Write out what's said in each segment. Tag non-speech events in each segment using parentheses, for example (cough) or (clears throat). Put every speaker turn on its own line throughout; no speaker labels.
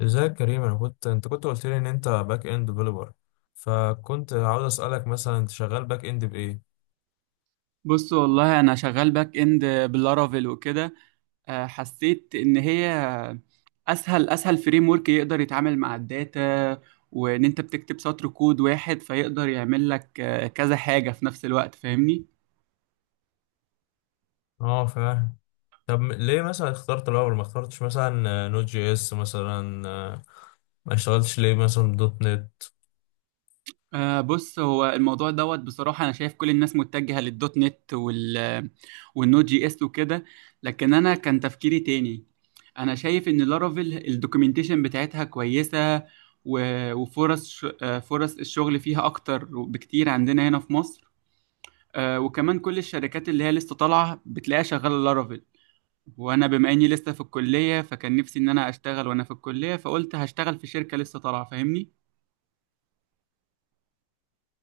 ازيك يا كريم؟ انا كنت، انت كنت قلت لي ان انت باك اند ديفلوبر، فكنت عاوز اسالك مثلا انت شغال باك اند بايه؟
بص والله انا شغال باك اند باللارافيل وكده. حسيت ان هي اسهل فريم ورك يقدر يتعامل مع الداتا، وان انت بتكتب سطر كود واحد فيقدر يعمل لك كذا حاجة في نفس الوقت فاهمني.
اه، فاهم. طب ليه مثلا اخترت الاول؟ ما اخترتش مثلا نوت جي اس مثلا؟ ما اشتغلتش ليه مثلا دوت نت؟
بص، هو الموضوع دوت بصراحة. أنا شايف كل الناس متجهة للدوت نت والنود جي اس وكده، لكن أنا كان تفكيري تاني. أنا شايف إن لارافيل الدوكيومنتيشن بتاعتها كويسة، وفرص فرص الشغل فيها أكتر بكتير عندنا هنا في مصر. وكمان كل الشركات اللي هي لسه طالعة بتلاقيها شغالة لارافيل. وأنا بما إني لسه في الكلية، فكان نفسي إن أنا أشتغل وأنا في الكلية، فقلت هشتغل في شركة لسه طالعة فاهمني؟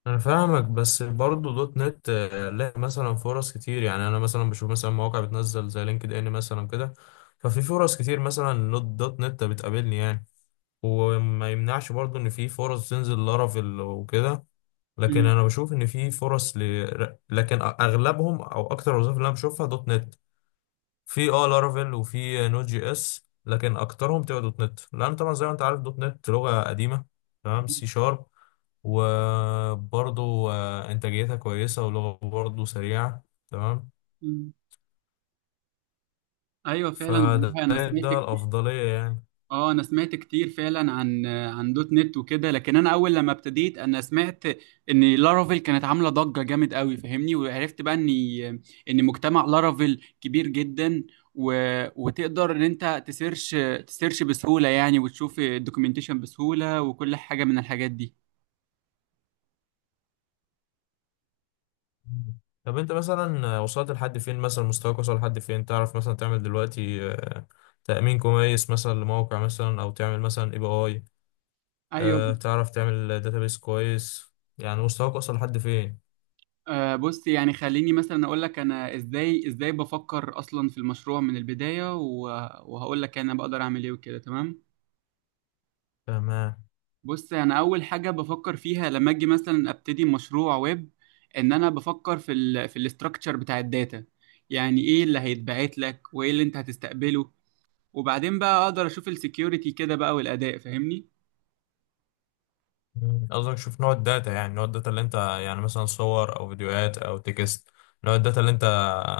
انا فاهمك، بس برضه دوت نت لها مثلا فرص كتير، يعني انا مثلا بشوف مثلا مواقع بتنزل زي لينكد ان مثلا كده. ففي فرص كتير مثلا دوت نت بتقابلني يعني. وما يمنعش برضو ان في فرص تنزل لارافيل وكده، لكن انا بشوف ان في لكن اغلبهم او اكتر الوظائف اللي انا بشوفها دوت نت. في اه لارافيل وفي نوت جي اس، لكن اكترهم تبقى دوت نت، لان طبعا زي ما انت عارف دوت نت لغة قديمة، تمام، سي شارب. وبرضو انتاجيتها كويسة ولغة برضو سريعة، تمام.
مم. ايوه فعلا،
فده
والله انا سمعت
ده
كتير.
الافضلية يعني.
اه انا سمعت كتير فعلا عن دوت نت وكده، لكن انا اول لما ابتديت انا سمعت ان لارافيل كانت عامله ضجه جامد قوي فاهمني. وعرفت بقى ان مجتمع لارافيل كبير جدا، و... وتقدر ان انت تسيرش بسهوله يعني، وتشوف الدوكيومنتيشن بسهوله وكل حاجه من الحاجات دي.
مم. طب انت مثلا وصلت لحد فين؟ مثلا مستواك وصل لحد فين؟ تعرف مثلا تعمل دلوقتي تأمين كويس مثلا لموقع، مثلا او تعمل مثلا اي بي اي؟
ايوه.
تعرف تعمل داتابيس كويس؟ يعني مستواك وصل لحد فين؟
بص، يعني خليني مثلا اقول لك انا ازاي بفكر اصلا في المشروع من البدايه، وهقول لك انا بقدر اعمل ايه وكده تمام.
تمام.
بص، انا اول حاجه بفكر فيها لما اجي مثلا ابتدي مشروع ويب ان انا بفكر في الاستراكشر بتاع الداتا. يعني ايه اللي هيتبعت لك وايه اللي انت هتستقبله، وبعدين بقى اقدر اشوف السكيورتي كده بقى والاداء فاهمني.
مم. قصدك شوف نوع الداتا، يعني نوع الداتا اللي انت يعني مثلا صور او فيديوهات او تكست. نوع الداتا اللي انت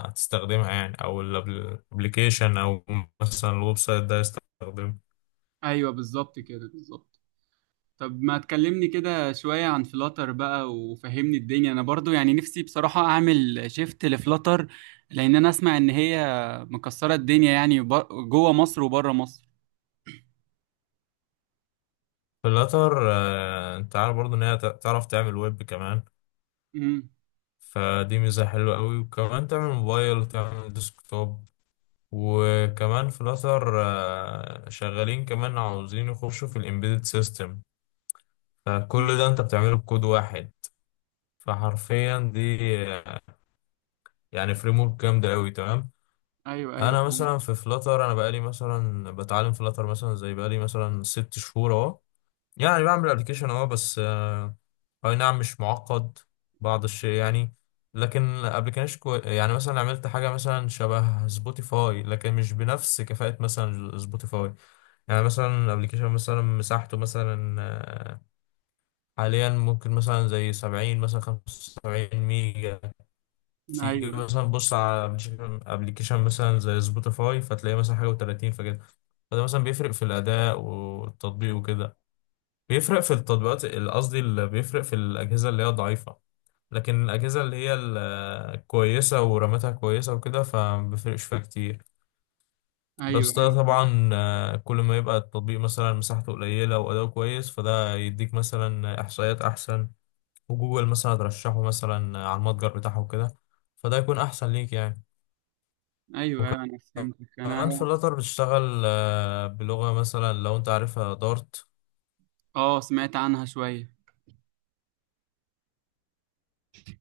هتستخدمها يعني، او الابلكيشن، او مثلا الويب سايت ده يستخدمه.
ايوه بالظبط كده بالظبط. طب ما تكلمني كده شويه عن فلاتر بقى وفهمني الدنيا، انا برضو يعني نفسي بصراحه اعمل شيفت لفلاتر، لان انا اسمع ان هي مكسره الدنيا يعني جوه مصر وبره مصر.
في الاخر انت عارف برضه ان هي تعرف تعمل ويب كمان،
امم.
فدي ميزة حلوة قوي. وكمان تعمل موبايل وتعمل ديسكتوب، وكمان فلاتر شغالين كمان عاوزين يخشوا في الامبيدد سيستم. فكل ده انت بتعمله بكود واحد. فحرفيا دي آه، يعني فريم ورك جامدة قوي، تمام.
ايوه، ايوه،
انا مثلا في فلاتر، انا بقالي مثلا بتعلم فلاتر مثلا زي، بقالي مثلا ست شهور اهو، يعني بعمل ابلكيشن اه، بس اي نعم، مش معقد بعض الشيء يعني. لكن يعني مثلا عملت حاجه مثلا شبه سبوتيفاي، لكن مش بنفس كفاءه مثلا سبوتيفاي. يعني مثلا ابلكيشن مثلا مساحته مثلا حاليا ممكن مثلا زي 70، مثلا 75 ميجا. تيجي
ايوه،
مثلا بص على ابلكيشن مثلا زي سبوتيفاي فتلاقي مثلا حاجه و30، فكده. فده مثلا بيفرق في الاداء والتطبيق وكده، بيفرق في التطبيقات قصدي بيفرق في الأجهزة اللي هي ضعيفة. لكن الأجهزة اللي هي الكويسة ورامتها كويسة وكده فما بيفرقش فيها كتير.
ايوه،
بس ده
ايوه،
طبعا كل ما يبقى التطبيق مثلا مساحته قليلة وأداؤه كويس، فده يديك مثلا إحصائيات أحسن، وجوجل مثلا ترشحه مثلا على المتجر بتاعه وكده، فده يكون أحسن ليك يعني.
ايوه، ايوه انا فهمتك، انا
وكمان في الأتر بتشتغل بلغة مثلا لو أنت عارفها، دارت.
اه سمعت عنها شويه.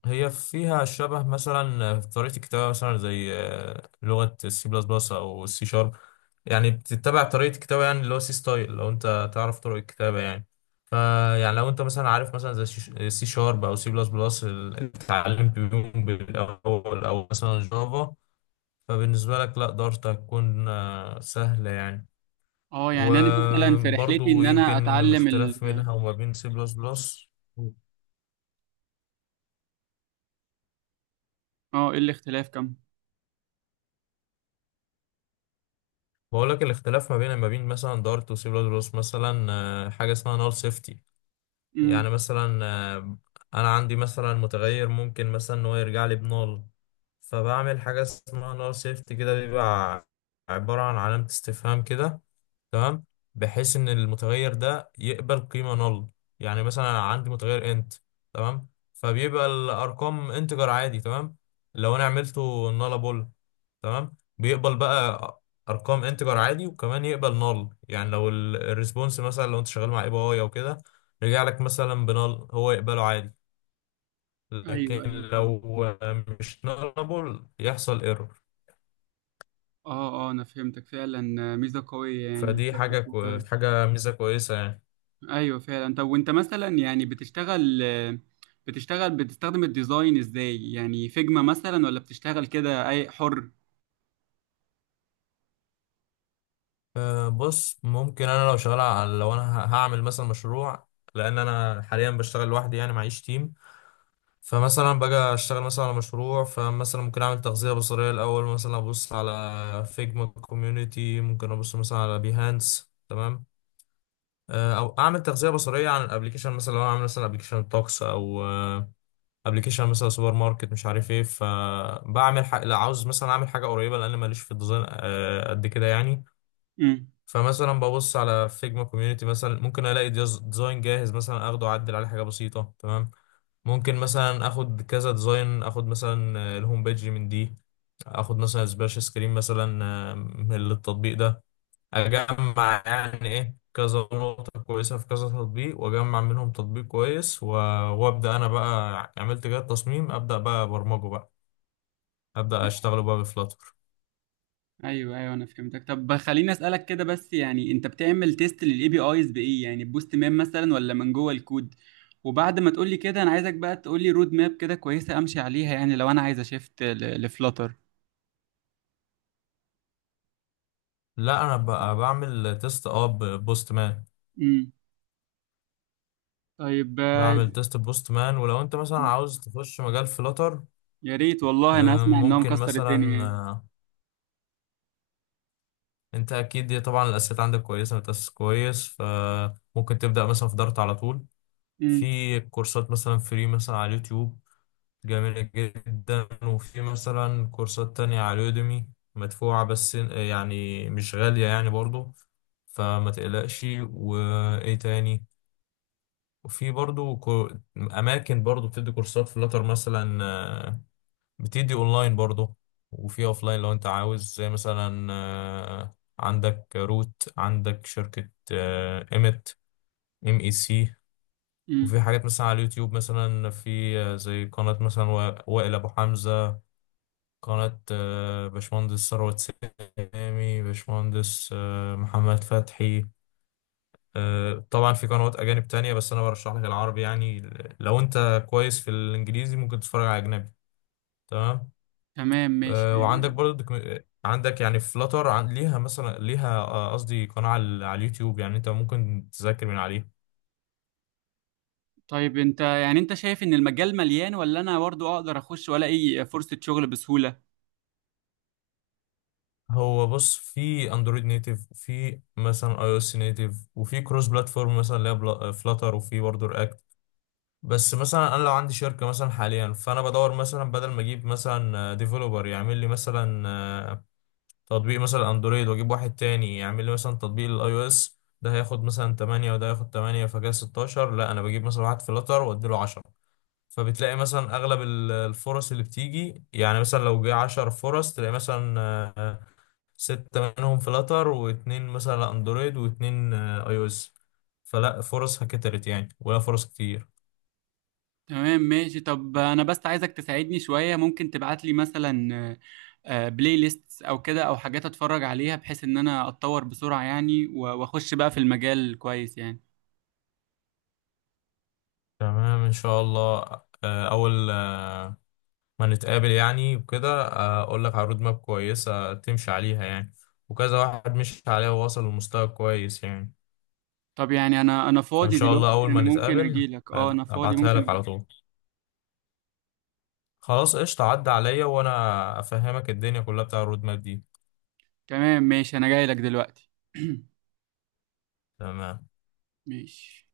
هي فيها شبه مثلا في طريقة الكتابة مثلا زي لغة السي بلس بلس أو السي شارب. يعني بتتبع طريقة الكتابة يعني، اللي هو سي ستايل، لو أنت تعرف طرق الكتابة يعني. فيعني لو أنت مثلا عارف مثلا زي سي شارب أو سي بلس بلس، اللي اتعلمت بيهم بالأول، أو مثلا جافا، فبالنسبة لك لا دارت هتكون سهلة يعني.
اه يعني انا مثلا في رحلتي
وبرضو
ان انا
يمكن
اتعلم
الاختلاف منها وما بين سي بلس بلس،
اه ايه الاختلاف كم؟
بقول لك الاختلاف ما بين، ما بين مثلا دارت وسي بلس بلس مثلا حاجه اسمها نال سيفتي.
امم.
يعني مثلا آه، انا عندي مثلا متغير ممكن مثلا ان هو يرجع لي بنول، فبعمل حاجه اسمها نول شيفت كده، بيبقى عباره عن علامه استفهام كده، تمام، بحيث ان المتغير ده يقبل قيمه نل. يعني مثلا أنا عندي متغير انت، تمام، فبيبقى الارقام انتجر عادي، تمام. لو انا عملته نلابل، تمام، بيقبل بقى ارقام انتجر عادي، وكمان يقبل نل. يعني لو الريسبونس مثلا، لو انت شغال مع اي بي اي او كده، رجع لك مثلا بنال هو يقبله عادي.
ايوه
لكن
ايوه فهمت.
لو مش نالبل يحصل ايرور.
اه اه انا فهمتك فعلا. ميزه قويه يعني.
فدي
طيب،
حاجة ميزة كويسة يعني.
ايوه فعلا. طب وانت مثلا يعني بتشتغل بتستخدم الديزاين ازاي، يعني فيجما مثلا ولا بتشتغل كده اي حر؟
أه، بص، ممكن انا لو شغال على، لو انا هعمل مثلا مشروع، لان انا حاليا بشتغل لوحدي يعني، معيش تيم. فمثلا باجي اشتغل مثلا على مشروع، فمثلا ممكن اعمل تغذية بصرية الاول، مثلا ابص على فيجما كوميونيتي، ممكن ابص مثلا على بيهانس، تمام. او اعمل تغذية بصرية عن الابليكيشن، مثلا لو انا عامل مثلا ابليكيشن توكس، او ابلكيشن مثلا سوبر ماركت مش عارف ايه، فبعمل حاجه، لا عاوز مثلا اعمل حاجه قريبه، لان ماليش في الديزاين قد كده يعني.
امم.
فمثلا ببص على فيجما كوميونتي مثلا، ممكن الاقي ديزاين جاهز مثلا، اخده اعدل عليه حاجه بسيطه، تمام. ممكن مثلا اخد كذا ديزاين، اخد مثلا الهوم بيج من دي، اخد مثلا سبلاش سكرين مثلا من التطبيق ده، اجمع يعني ايه كذا نقطة كويسة في كذا تطبيق، واجمع منهم تطبيق كويس وابدا انا بقى، عملت كده تصميم، ابدا بقى برمجه بقى، ابدا اشتغله بقى بفلاتر.
ايوه ايوه انا فهمتك. طب خليني اسالك كده بس، يعني انت بتعمل تيست للاي بي ايز بايه، يعني بوست ماب مثلا ولا من جوه الكود؟ وبعد ما تقولي كده انا عايزك بقى تقولي رود ماب كده كويسه امشي عليها، يعني لو انا عايز اشفت لفلاتر.
لا انا بقى بعمل تيست اه، بوست مان.
امم. طيب،
بعمل تيست بوست مان. ولو انت مثلا عاوز تخش مجال فلاتر،
يا ريت والله انا اسمع ان هو
ممكن
مكسر
مثلا
الدنيا يعني.
انت اكيد دي طبعا الاساسيات عندك كويسة، متأسس كويس، فممكن تبدا مثلا في دارت على طول.
امم.
في كورسات مثلا فري مثلا على اليوتيوب، جميلة جدا، وفي مثلا كورسات تانية على يوديمي، مدفوعة بس يعني مش غالية يعني برضو، فما تقلقش. وإيه تاني؟ وفي برضو أماكن برضو بتدي كورسات فلاتر مثلا بتدي أونلاين برضو، وفي أوفلاين لو أنت عاوز، زي مثلا عندك روت، عندك شركة إيمت، إم إي سي.
امم.
وفي حاجات مثلا على اليوتيوب، مثلا في زي قناة مثلا وائل أبو حمزة، قناة باشمهندس ثروت، سامي، باشمهندس محمد فتحي. طبعا في قنوات أجانب تانية، بس أنا برشح لك العربي يعني. لو أنت كويس في الإنجليزي ممكن تتفرج على أجنبي، تمام.
تمام ماشي.
وعندك برضه عندك يعني فلاتر عن ليها مثلا، ليها قصدي قناة على على اليوتيوب، يعني أنت ممكن تذاكر من عليها.
طيب انت يعني انت شايف ان المجال مليان ولا انا برضو اقدر اخش ولا اي فرصه شغل بسهوله؟
هو بص، في اندرويد نيتيف، وفي مثلا اي او اس نيتيف، وفي كروس بلاتفورم مثلا اللي هي فلاتر، وفي برضه رياكت. بس مثلا انا لو عندي شركه مثلا حاليا، فانا بدور مثلا بدل ما اجيب مثلا ديفلوبر يعمل لي مثلا تطبيق مثلا اندرويد، واجيب واحد تاني يعمل لي مثلا تطبيق الاي او اس، ده هياخد مثلا 8 وده هياخد 8 فكده 16، لا انا بجيب مثلا واحد فلاتر واديله 10. فبتلاقي مثلا اغلب الفرص اللي بتيجي، يعني مثلا لو جه 10 فرص تلاقي مثلا آه، 6 منهم فلاتر، واتنين مثلا اندرويد، واتنين اي او اس. فلا فرصها كترت يعني، ولا فرص كتير.
تمام ماشي. طب انا بس عايزك تساعدني شوية، ممكن تبعت لي مثلا بلاي ليست او كده او حاجات اتفرج عليها بحيث ان انا اتطور بسرعة يعني، واخش بقى في المجال كويس يعني.
تمام ان شاء الله. اول ما نتقابل يعني وكده اقول لك على رود ماب كويسه تمشي عليها يعني، وكذا واحد مشي عليها ووصل لمستوى كويس يعني.
طب يعني انا
فان
فاضي
شاء الله
دلوقتي،
اول
انا
ما
ممكن
نتقابل،
اجي لك. اه انا فاضي
ابعتها
ممكن
لك
أجيلك.
على طول. خلاص، قشطه، عدى عليا وانا افهمك الدنيا كلها بتاع الرود ماب دي.
تمام ماشي، انا جاي لك دلوقتي.
تمام.
(clears throat) ماشي.